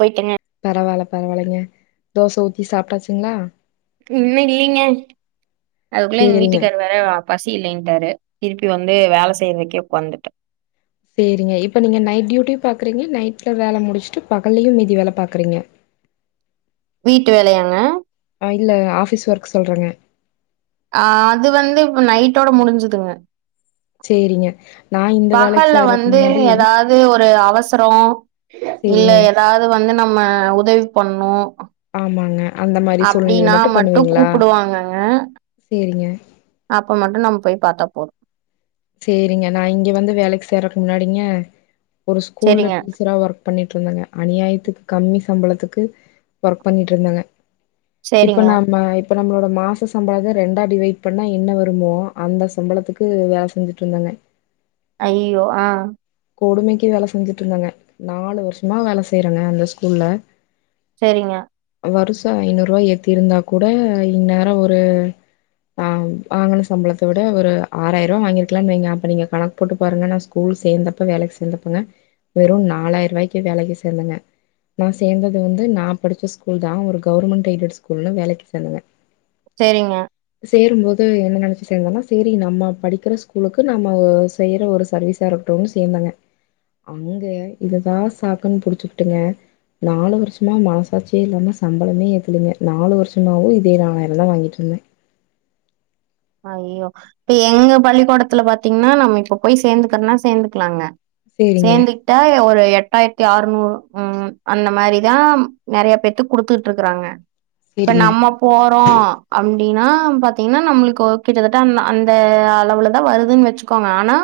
போய்ட்டங்க பரவாயில்ல பரவாயில்லைங்க தோச ஊத்தி சாப்ட்டாச்சுங்ளா இன்னு இல்லிங்க அதுக்குள்ள எங் சேரிங்க வீட்டுக்காரு வேற பசி இல்லைன்ட்டாரு திருப்பி வந்து வேல செய்றக்கே உட்காந்துட்ட செரிங்க இப்ப நீங்க நைட் டியூட்டியு பாக்குறீங்க நைட்ல வேல முடிச்ட்டு பகல்லையு மீதி வேல பாக்குறீங்க வீட்டு வேலையாங்க ஆ இல்ல ஆஃபிஸ் ஒர்க் சொல்றங்க ஆ அது வந்து இப்ப நைட்டோட முடிஞ்சுதுங்க சேரிங்க நா இந்த வேலைக்கு பகல்ல சேர்றக்கு வந்து முன்னாடி ஏதாவது ஒரு அவசரோ இல்ல சேரிங்க ஏதாவது வந்து நம்ம உதவி பண்ணு ஆமாங்க அந்த மாரி சூழ்நிலைல அப்டின்னா மட்டு பண்ணுவீங்களா கூப்டுவாங்கங்க சேரிங்க அப்ப மட்டு நம்ம போய் பார்த்தா போது சேரிங்க நா இங்க வந்து வேலைக் சேர்றக்கு முன்னாடிங்க ஒரு ஸ்கூல்ல செரிங்க டீச்சரா ஒர்க் பண்ணிட்ருந்தாங்க அநியாயத்துக்கு கம்மி சம்பளத்துக்கு ஒர்க் பண்ணிட்டு இருந்தங்க இப்ப செரிங்க நாம்ம இப்ப நம்மளோட மாச சம்பளத்த ரெண்டா டிவைட் பண்ணா என்ன வருமோ அந்த சம்பளத்துக்கு வேல செஞ்சுட்ருந்தங்க ஐய்யியோ ஆ கொடுமைக்கு வேல செஞ்சுட் இருந்தங்க நாலு வர்ஷமா வேல செய்றங்க அந்த ஸ்கூல்ல செரிங்க வருஷோ ஐநூறுவா ஏத்தி இருந்தாக் கூட இந்நேரோ ஒரு ஆ வாங்கன சம்பளத்த விட ஒரு ஆறாயிரவா வாங்கிருக்கலான் வைங்க அப்ப நீங்க கணக் போட்டு பாருங்க நா ஸ்கூல் சேந்தப்ப வேலைக் சேந்தப்பங்க வெறு நாலாயிர்வாய்க்கு வேலைகு சேந்தங்க நா சேந்தது வந்து நாப் படிச்ச ஸ்கூல்தா ஒரு கவுர்மெண்ட் எய்டெட் ஸ்கூல்னு வேலைக்கு சேந்தேங்க சேரிங்க சேரும்போது என்ன நெனச்சு சேந்தனா சேரி நம்ம படிக்கிற ஸ்கூலுக்கு நம்ம ஒ செய்யற ஒரு சர்வீஸ் சா இருக்டுன் சேந்தேங்க அங்க இதுதா சாக்குன் புடிச்சுக்டுங்க நாலு வருஷமா மனசாட்சியே இல்லாம சம்பளமே ஏத்துலிங்க நாலு வருஷமாவு இதேதா நாலயிரந்தா வாங்கிட்ருந்தே அய்யோ இப்ப எங்கப் பள்ளிக்கோடத்துல பாத்தீங்னா நம்ம இப்ப போய் சேந்துகர்னா சேந்துக்லாங்க சேரிங்க, சேந்துக் டாய ஒரு எட்டாயிரத்தி ஆர்நூறு ம் அந்த மாரிதாம் நெறையப் பேத்துக் குடுத்துட்ருக்கறாங்க இப்ப சேரிங்க, நம்ம போறோ அம்டினாம் பாத்தீங்கினா நம்ளுக் கோ கிட்டதட்ட அந்த அந்த அளவுலதா வருதுன் வெச்சுகோங்க ஆனா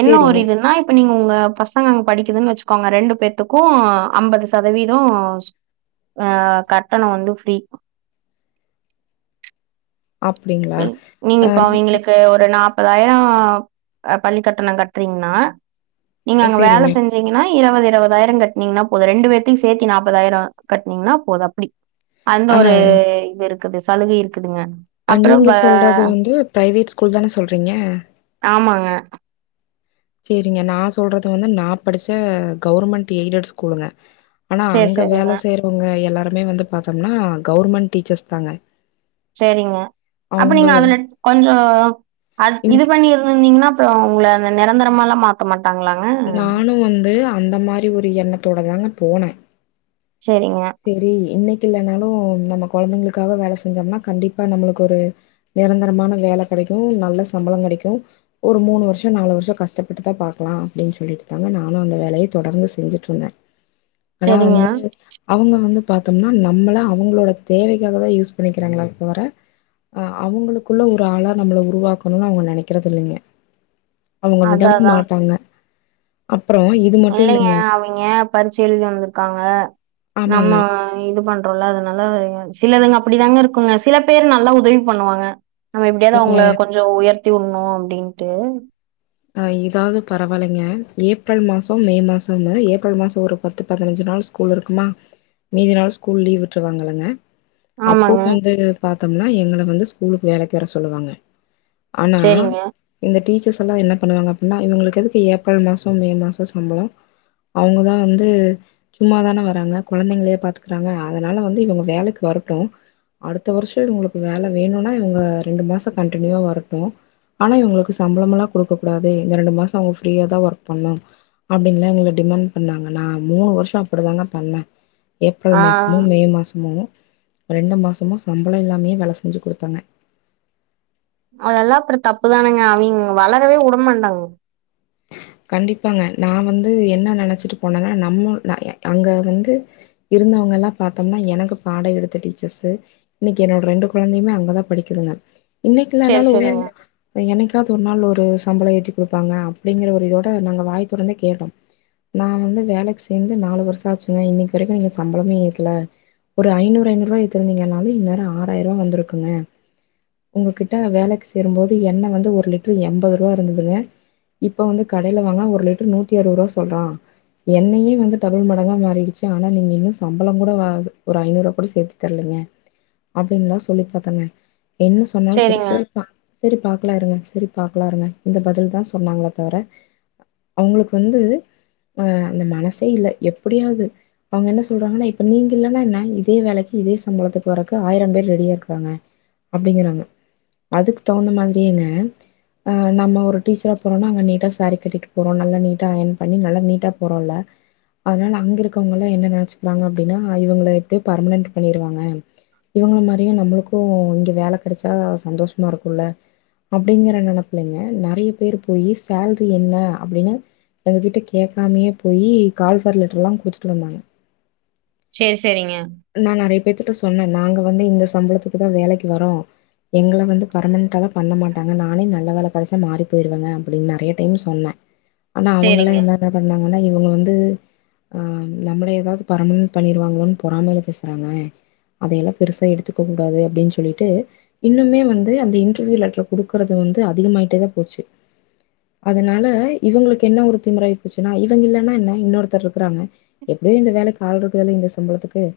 என்ன ஒரு சேரிங்க. இதுன்னா இப் இப்ப நீங்க உங்க பசங்க அங்க படிக்கிதுன் வெச்சுக்கோங்க ரெண்டு பேத்துக்கு அம்பது சதவீதோசு ஆ கட்டணோ வந்து ஃப்ரீ அப்டிங்க நீங்க இப்ப அவிங்கிளுக்கு ஒரு நாப் பதாயிரோ அ பள்ளிக்கட்டணங் கட்றீங்னா நீங்க அங்க வேல சேரிங்க. செஞ்ச ரிங்கனா இருவது இருவதாயிரங் கட்னீங்னாப் போது ரெண்டு பேத்துக் சேத்தி நாப்பதாயிரோ கட்னீங்னாப் போது அப்டி அந்த ஆ ஒரு இது இருக்குது சலுகை இருக்குதுங்க அ அப்புறம் நீங்க ப சொல்றது வந்து பிரைவேட் ஸ்கூல்தானே சொல்றீங்க ஆமாங்க சேரிங்க நா சொல்றது வந்து நாப் படிச்ச கவுர்மெண்ட் எய்டட் ஸ்கூலுங்க ஆனா சரி, அங்க சரிங்க. வேல செய்றவுங்க எல்லாருமே வந்துப் பாத்தோம்னா கவுர்மெண்ட் டீச்சர்ஸ் தாங்க சேரிங்க அப்ப அவங்க நீங்க அதுலட் கொஞ்சோ அத் இது இன்க் பண்ணிருந்திந்தீங்கனாப் ப்றோ உங்ள அந்த நெரந்தரமாலாம் மாத் க்க மாட்டாங்ளாங்க நானு வந்து அந்த மாரி ஒரு எண்ணத்தோட தாங்க போனே செரிங்க செரி இன்னைக்கு இல்லனாலு நம்மக் கொழந்தைங்ளுக்காக வேல செஞ்சோம்னா கண்டிப்பா நம்முளுக்கு ஒரு நெரந்தரமான வேல கெடைக்கு நல்ல சம்ளோங் கெடைக்கு ஒரு மூனு வருஷோ நாலு வருஷோ கஷ்டபட்டுதா பாக்லா அப்டின் சொல்லிட்டுதாங்க நானு அந்த வேலய தொடர்ந்து செஞ்சிட்ருந்தே ஆனா சரிங்க. வந்து அவங்க வந்து பாத்தோம்னா நம்மள அவுங்ளோடத் தேவைக்காகதா யூஸ் பண்ணிக்கிறாங்களேத் தவர அ அவுங்ளுக்குள்ள ஒரு ஆளா நம்மள உருவாக்கணுன் அவுங்க நெனைக்கிறதில்லைங்க அவுங்க அதான், விடவும் அதான். மாட்டாங்க அப்றோ இ இல்லைங்க அவிங்க பரிட்ச எழுதி வந்துருக்காங்க நம்ம ஆமாங்க இங்க இது பண்றோல்ல அதனால சிலதுங்க அப்டிதாங்க இருக்குங்க சிலப் பேர் நல்லா உதவிப் பண்ணுவாங்க நம்ம எப்டியாவது நீங்க அவுங்ள கொஞ்சோ உயர்த்தி உன்னு அப்டின்ட்டு அ இதாவது பரவாலைங்க ஏப்ரல் மாசோ மே மாசோம்மு ஏப்ரல் மாசோ ஒருப் பத்து பதனஞ்சு நாள்ச் கூல் இருக்குமா மீதி நாள் ஸ்கூல் லீவ் விட்ருவாங்களங்க ஆமாங்க அப்போம் வந்து பாத்தோம்னா எங்கள வந்து ஸ்கூலுக்கு வேலைக்கு வர சொல்லுவாங்க ஆனா சரிங்க இந்த டீச்சர்ஸ் எல்லா என்னப் பண்ணுவாங்க அப்புன்னா இவுங்களுக்கு எதுக்கு ஏப்ரல் மாசம் மே மாசோ சம்பளோ அவுங்கதா வந்து சும்மாதான வராங்க குழந்தைங்களயா பாத்துக்கறாங்க அதனால வந்து இவுங்க வேலைக்கி வரட்டு அடுத்த வருஷோ இவுங்களுக்கு வேல வேணுன்னா இவுங்க ரெண்டு மாஸோ கண்டினியூவா வரட்டு ஆனா இவுங்களுக்கு சம்பளமெல்லா குடுக்க கூடாது இந்த ரெண்டு மாஸோ அவுங்க ஃப்ரீயா தா ஒர்க் பண்ணு அப்டின்ல்லா எங்கள டிமண்ட் பண்ணாங்க நா மூணு வருஷோ அப்டித்தாங் பண்ணே ஏப்ரல் ஆ மாசமு மே மாசமு ரெண்டு மாசமு சம்பளமில்லாமே வேல செஞ்சு கொடுத்தேங்க அதெல்லா அப்ரோ தப்பு தானங்க அவிங் வளரவே உடமாட்டாங் கண்டிப்பாங்க நா வந்து என்ன நெனைச்சிட்டு போனேன்னா நம்ம அங்க வந்து இருந்தவ்ங்கல்லா பாத்தோம்னா எனக்கு பாடோ எடுத்த டீச்சர்ஸு இன்னைக்கி என்னோட ரெண்டு குழந்தையுமே அங்கதா படிக்கிதுங்க இன்னைக்கி சரி இல்லனாலு சரிங்க என்னைக்காவுது ஒரு நாள் ஒரு சம்பளோ ஏத்தி கொடுப்பாங்க அப்டிங்கிற ஒரு இதோட நாங்க வாய்ய தொரந்து கேட்டோ நா வந்து வேலைக்கி சேந்து நாலு வருஷோ ஆச்சுங்க இன்னைக்கி வரைக்கு நீங்க சம்பளமே ஏத்தல ஒரு ஐநூறு ஐநூருவா எத்திருந்தீங்கனாலு இன்நேரோ ஆராயிருவா வந்திருக்குங்க ஒங்க கிட்ட நா வேலைக்கி சேரும்போது எண்ண வந்து ஒருலிட்டரு எம்பது ருவா இருந்ததுங்க இப்போ வந்து கடைல வாங்குனா ஒரு லிட்ரு நூத்தி அருவோருவா சொல்றா என்னையே வந்து டபுள் மடங்கா மாறிடுச்சு ஆனா நீங்க இன்னு சம்பளோ கூட வ ஒரு ஐநூறுவா கூட சேத்து தர்லிங்க அப்டின்லா சொல்லி பாத்தேங்க என்ன சொ சொன்னாலு செரி சரிங்க செரிபா செரி பாக்லா இருங்க செரி பாக்லா இருங்க இந்த பதில் தா சொன்னாங்க தவர அவுங்ளுக்கு வந்து ஆ அந்த மனசே இல்ல எப்டியாவ்து அவ்ங்க என்ன சொல்றாங்கன்னா இப்ப நீங்க இல்லன்னா என்னால இதே வேலைக்கி இதே சம்பளத்துக்கு வரக்கு ஆயிரம் பேர் ரெடியா இருக்கறாங்க அப்டிங்கறாங்க அதுக்கு தகுந்த மாதிரியேங்க ஆ நம்ம ஒரு டீச்சரா போறோனா பண்ணிட்டோ சேரி கட்டிட்டு போறோ நல்லா நீட்டா அயன் பண்ணி நல்லா நீட்டா போறோல்ல அதுனால அங்க இருக்கறவ்ங்களா என்ன நெனச்சுக்கிறாங்க அப்டின்னா இவுங்கள எப்டியு பர்மனன்ட் பண்ணிடுவாங்க இவுங்கள மாரியே நம்ளுக்கு இங்க வேல கெடச்சா சந்தோஷமா இருக்குல்ல அப்டிங்கற நெனைப்புலங்க நெறைய பேர் போயி சேல்ரி என்ன அப்டின்னு அது கிட்ட கேட்காமயே போயி கால்ஃபர் லெட்டரு லா குடுத்துட்டு வந்தாங்க சேர் செரிங்க நா நெறைய பேத்துட்ட சொன்னே நாங்க வந்து இந்த சம்பளத்துக்கு தா வேலைக்கி வரோ எங்கள வந்து பெர்மனன்ட்டெல்லா பண்ண மாட்டாங்க நானே நல்ல வேல கெடச்சா மாறி போய்ருவேங்க அப்டின்னு நெறைய டைம் சொன்ன ஆனா அவங்களா சரிங்க எல்லார் என்ன பண்ணாங்கன்னா இவங்க வந்து நம்மள ஏதாவுது பரமனநன்ட் பண்ணிருவங்களோன் பொறாமையில் பேசுறாங்க அதயெல்லா பெருசா எடுத்துக்க கூடாது அப்டின் சொல்லிட்டு இன்னுமே வந்து அந்த இன்டர்வியூ லெட்டர் குடுக்குறது வந்து அதிகமாயிட்டே தா போச்சு அதுனால இவுங்களுக்கு என்ன ஒரு திமிராயி போச்சுன்னா இவங்க இல்லன்னா என்ன இன்னொருத்தர் இருக்கறாங்க எப்டியோ இந்த வேலைக்கி ஆள் இருக்குதுல இந்த சம்பளத்துக்கு கு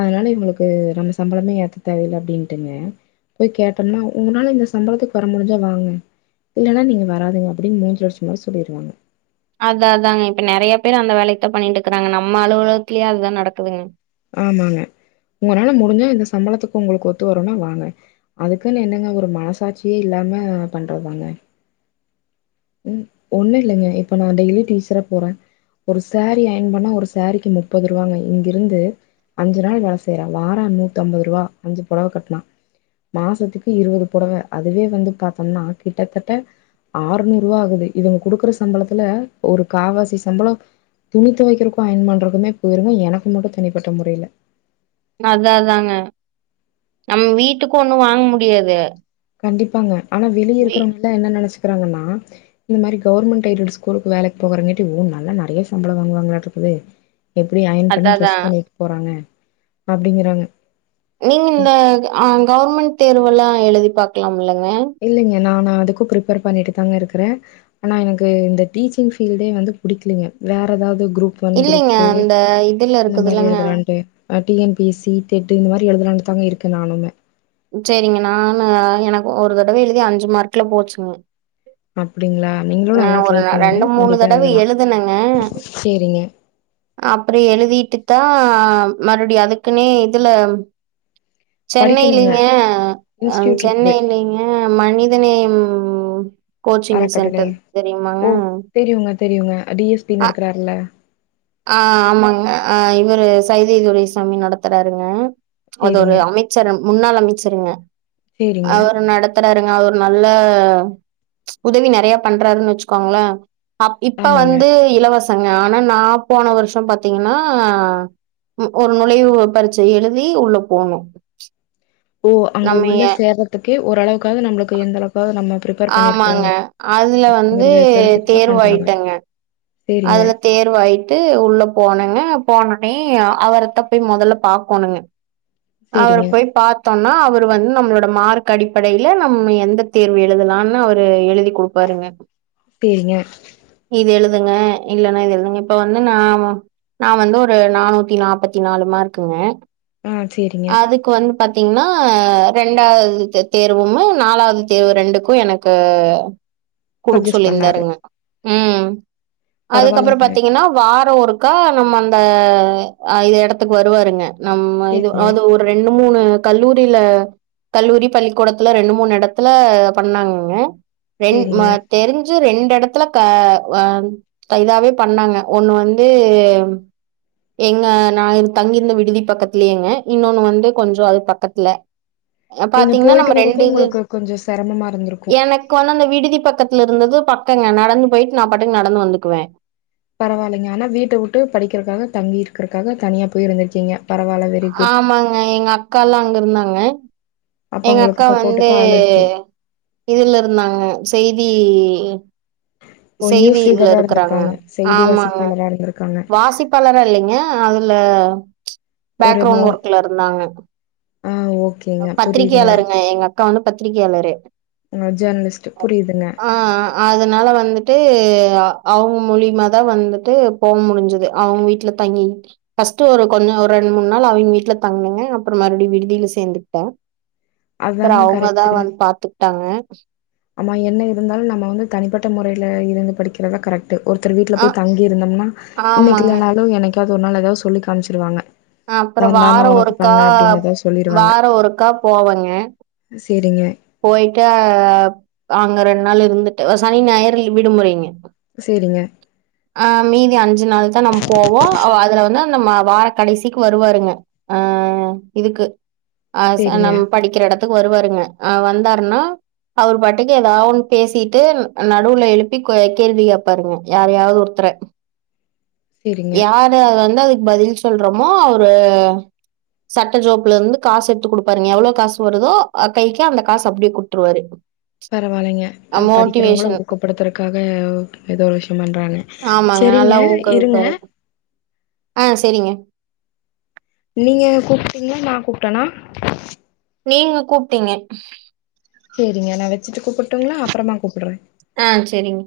அதனால இவ்ங்களுக்கு நம்ம சம்பளமே ஏத்த தேவல்ல அப்டின்ட்டுங்க போய் கேட்டோம்னா உங்கனால இந்த சம்பளத்துக்கு வர முடிஞ்சா வாங்க இல்லன்னா நீங்க வராதிங்க அப்டின் மூஞ்சில அடிச்ச மாரி சொல்லிருவாங்க அதா அதாங்க இப்ப நெறைய பேரு அந்த வேலயத்தா பண்ணிட்ருக்கறாங்க நம்ம அலுவலகத்துலே அதுதா நடக்குதுங்க ஆமாங்க உங்கனால முடிஞ்சா இந்த சம்பளத்துக்கு உங்களுக்கு ஒத்து வருனா வாங்க அதுக்குன்னு என்னங்க ஒரு மனசாட்சியே இல்லாம பண்றதாங்க ம் ஒண்ணு இல்லங்க இப்ப நா டெய்லி டீச்சரா போறே ஒரு சேரீ அயன் பண்ணா ஒரு சேரீக்கு முப்பது ரூவாங்க இங்கிருந்து அஞ்சு நாள் வேல செய்யறா வாரோ நூத்தம்பதுருவா அஞ்சு புடவ கட்னா மாசத்துக்கு இருவது புடவ அதுவே வந்து பாத்தோனா கிட்டத்தட்ட ஆறுநூ ரூபாகுது இவங்க குடுக்குற சம்பளத்துல ஒரு காவாசி சம்பளோ துணி துவைக்கறக்கு அயன் பண்றக்குமே போயிருங்க எனக்கு மட்டு தனிப்பட்ட மொறையில அதாதாங்க நம்ம வீட்டுக்கு ஒண்ணு வாங்க முடியாது கண்டிப்பாங்க ஆனா வெளிய வீ- இருக்கிறவங்கல என்ன நெனச்சிக்கறாங்கன்னா இந்த மாரி கவர்மெண்ட் எய்டடு ஸ்கூலுக்கு வேலைக்கு போறங்காட்டி ஓ நல்ல நெறைய சம்பளோ வாங்குவங்களாட்ருக்குதே எப்டி அயன் பண்ணி அதான் ட்ரெஸ் அதான் பண்ணிட்டு போறாங்க அப்டிங்கறாங்க நீங்க இந்த ஆ கவர்மெண்ட் தேர்வெல்லா எழுதி பாக்கலாம்ல்லங்க இல்லைங்க நான் அதுக்கு ப்ரிப்பேர் பண்ணிட்டு தாங்க இருக்கற ஆனா எனக்கு இந்த டீச்சிங் ஃபீல்டே வந்து புடிக்கலீங்க வேற ஏதாவது குரூப் ஒன் குரூப் இல்லைங்க. டூ அந்த இதுல இந்த மாரி இருக்குதுல்லங்க. எழுதலான்ட்டு T N P S C TET இந்த மாரி எழுதலான்ட்டு தாங்க இருக்க நானுேமே சேரிங்க நானு எனக்கு ஒரு தடவ எழுதி அஞ்சு மார்க்ல போச்சுங்க அப்டிங்களா நீங்களு நல்லா நான் ட்ரை ஒரு பண்ணுங்க ரெண்டு மூணு கண்டிப்பா தடவ எழுதலா எழுதுனங்க சேரிங்க அப்றோ எழுதிட்டுத்தா மறுபடியு அதுக்குனே இதுல படிக்கணுங்க சென்னைலிங்க அ இன்ஸ்டியூட் இருக்குது சென்னைலிங்க ம் மனிதநேயம் கோச்சிங் அறக்கட்டளை சென்டர் இருக்கு தெரியுமாங்க ஓ தெரியுங்க தெரியுங்க டி எஸ் பி அ நடத்தறாருள ஆ ஆமாங்க ஆ இவரு சைதை துரைசாமி நடத்தறாருங்க அது ஒரு சேரிங்க அமை ச்சர் முன்னாள் அமைச்சருங்க சேரிங்க அவர் நடத் த்துறாருங்க அவர் நல்ல உதவி நெறைய பண்றாருன்னு வச்சுக்கோங்கள அப் இப்ப ஆமாங்க வந்து இலவசங்க ஆனா நா போன வருஷோ பாத்தீங்கன்னா ஒரு நுழைவு பரிட்ச எழுதி உள்ள போணு ஓ அங்க உள்ள சேர்றதுக்கே ஓரளவுக்காவது நம்மளுக்கு எந்த அளவுக்காவது நம்ம ப்ரிப் பிரிபேர் பண்ணிருக்கோ ஆமாங்க அதுல வந்து அப்டிங்கறத தெரிஞ்சுட்டுதா பண்றாங்க தேர்வாயிட்டங்க சரிங்க, அதுல தேர்வாயிட்டு உள்ள போணங்க போனோனே அவர தா போய் மொதல்ல பாக்கணுங்க அவர சரிங்க, போய் பா தோம்னா அவர் வந்து நம்மளோட மார்க் அடிப்படையில நம்ம எந்த தேர்வு எழுதலாம்னு அவரு எழுதி கொடு ப்பாருங்க சேரிங்க இது எழுதுங்க இல்லன்னா இது எழுதுங்க இப்ப வந்து நா நா வந்து ஒரு நானூத்தி நாப்பத்தி நாலு மார்க்குங்க ம் சேரிங்க க்கு வந்து பாத்தீங்கன்னா ரெண்டாவது தே தேர்வும்மு நாலாவது தேர்வு ரெண்டுக்கு எனக் கு குடுக்க சஜெஸ்ட் பண்ணாரு. சொல்லிருந்தாருங்க ம் அதுக்கப்றோ பரவாயில்லங்க. பாத்தீங்கன்னா வாரோ ஒரு க்கா நம்ம அந்த இது இடத்துக்கு வருவாருங்க நம்ம இது சரிங்க, அது ஒரு ரெண்டு மூணு கல்லூரில கல்லூரி பள்ளிக்கூடத்துல ரெண்டு மூணு எடத்துல பண்ணாங்கங்க ரெண் ம சரிங்க. தெரிஞ்சு ரெண்டு எடத்துல க அ இதாவே பண்ணாங்க ஒண்ணு வந்து எங்க நா தங்கியிருந்த விடுதி பக்கத்துலயேங்க இன்னொன்னு வந்து கொஞ்சோ அது பக்கத்துல நீங்க பாத்தீங்கன்னா போயிட்டு நம்ம ரெண்டு வரக்கும் இது உங்களுக்கு கொஞ்சம் சிரமமா இருந்திருக்கும். எனக் கொழந்த விடுதி பக்கத்துல இருந்தது பக்கங்க நடந்து போயிட்டு நா பாட்டுக்கு நடந்து வந்துக்குவே பரவால்லைங்க ஆனா வீட்ட உட்டு படிக்கிறக்காக தங்கி இருக்கறக்காக தனியா போய் இருந்திருக்கீங்க பரவால்ல வெரி குட். ஆமாங்க எங்க அக்காலா அங்க இருந்தாங்க அப்ப எங்க உங்களுக்கு அக்கா வந்து சப்போர்ட்டுக்கு ஆள் இருக்கு. இதுல இருந்தாங்க செய்தி ஓ! செய்தி நியூஸ் இதுல ரீடரா இருக்கறாங்க இருந்திருக்காங்க. செய்தி ஆமாங்க வாசிப்பாளரா இருந்திருக்காங்க. வாசிப் பாளரா இல்லிங்க அதுல ஒரு பேக்ரவுண்ட் மோன் ஒர்க்ல இருந்தாங்க ஆ ஓகே பத்திரிகையாளருங்க எங்க அக்கா வந்து பத்திரிகையாளரு உன்னோ ஜேனலிஸ்ட்டு புரியுதுங்க ஆ அதனால வந்துட்டு அவுங்க மூலியமா தா வந்துட்டு போ முடிஞ்சது அவுங்க வீட்ல தங்கி ஃபஸ்டு ஒரு கொஞ்சோ ஒரு ரெண்டு மூண் நாளு அவிங் வீட்ல தங்கனுங்க அப்புறோ மறுபடி விடுதியில சேந்துக்கிட்டே அப்பறோ அதாங்க அவுங்கதா கரெக்ட்டு வந்து பாத்துக்கிட்டாங்க ஆமா என்ன இருந்தாலு நம்ம வந்து தனிப்பட்ட முறையில இருந்து படிக்கிறதா கரெக்ட் ட்டு ஒருத்தர் வீட்ல அ போய் தங்கிருந்தோம்னா இன்னக்கி ஆமாங்க. இள்ளனாளு என்னக்காவ்து ஒரு நாள் எதாவ்து சொல்லி காம்ச்சிருவாங்க அ அப்பறோ வாரோ ஒருக்கா சொல்லிருவாங்க வாரோ ஒருக்கா போவேங்க சேரிங்க போயிட்டா அங்க ரெண்ட் நாள் இருந்துட்டு சனி நாயர் விடுமுறைங்க சேரிங்க ஆ மீதி அஞ்சு நாள் தா நம் போவோ அதுல வந்து நம்ம வார கடைசிக்கு வருவாருங்க அ இதுக்கு ஆ சேரிங்க நம் படிக்கிற எடத்துக்கு வருவாருங்க ஆ வந்தாருன்னா அவுரு பாட்டுக்கு ஏதாவ்து ஒன்னு பேசிட்டு நடுவுல எழுப்பி கேள்வி கே பாருங்க யாரயாவது ஒருத்தர சேரிங்க யாரு அது வந்து அதுக்கு பதில் சொல்றோமோ அவுரு சட்ட ஜோப்புலருந்து காசு எடுத்து குடுப்பாருங்க எவ்ளோ காசு வருதோ அக் கைக்கி அந்த காசு அப்டியே குடுத்துருவாரு பரவால்லைங்க அ படிக்கிறவங்கள ஊக்கப்படுத்தறக்காக எதோ விஷயம் பண்றாங்க ஆமாங்க செரிங்க நல்லா இருங்க ஊக்குவிப்பாரு ஆ செரிங்க நீங்க கூப்ட்டீங்களா நா கூப்ட்டனா நீங்க கூப்ட்டீங்க சேரிங்க நா வச்சுட்டு கூப்புட்டுங்ளா அப்பறமா கூப்புறே ஆ செரிங்க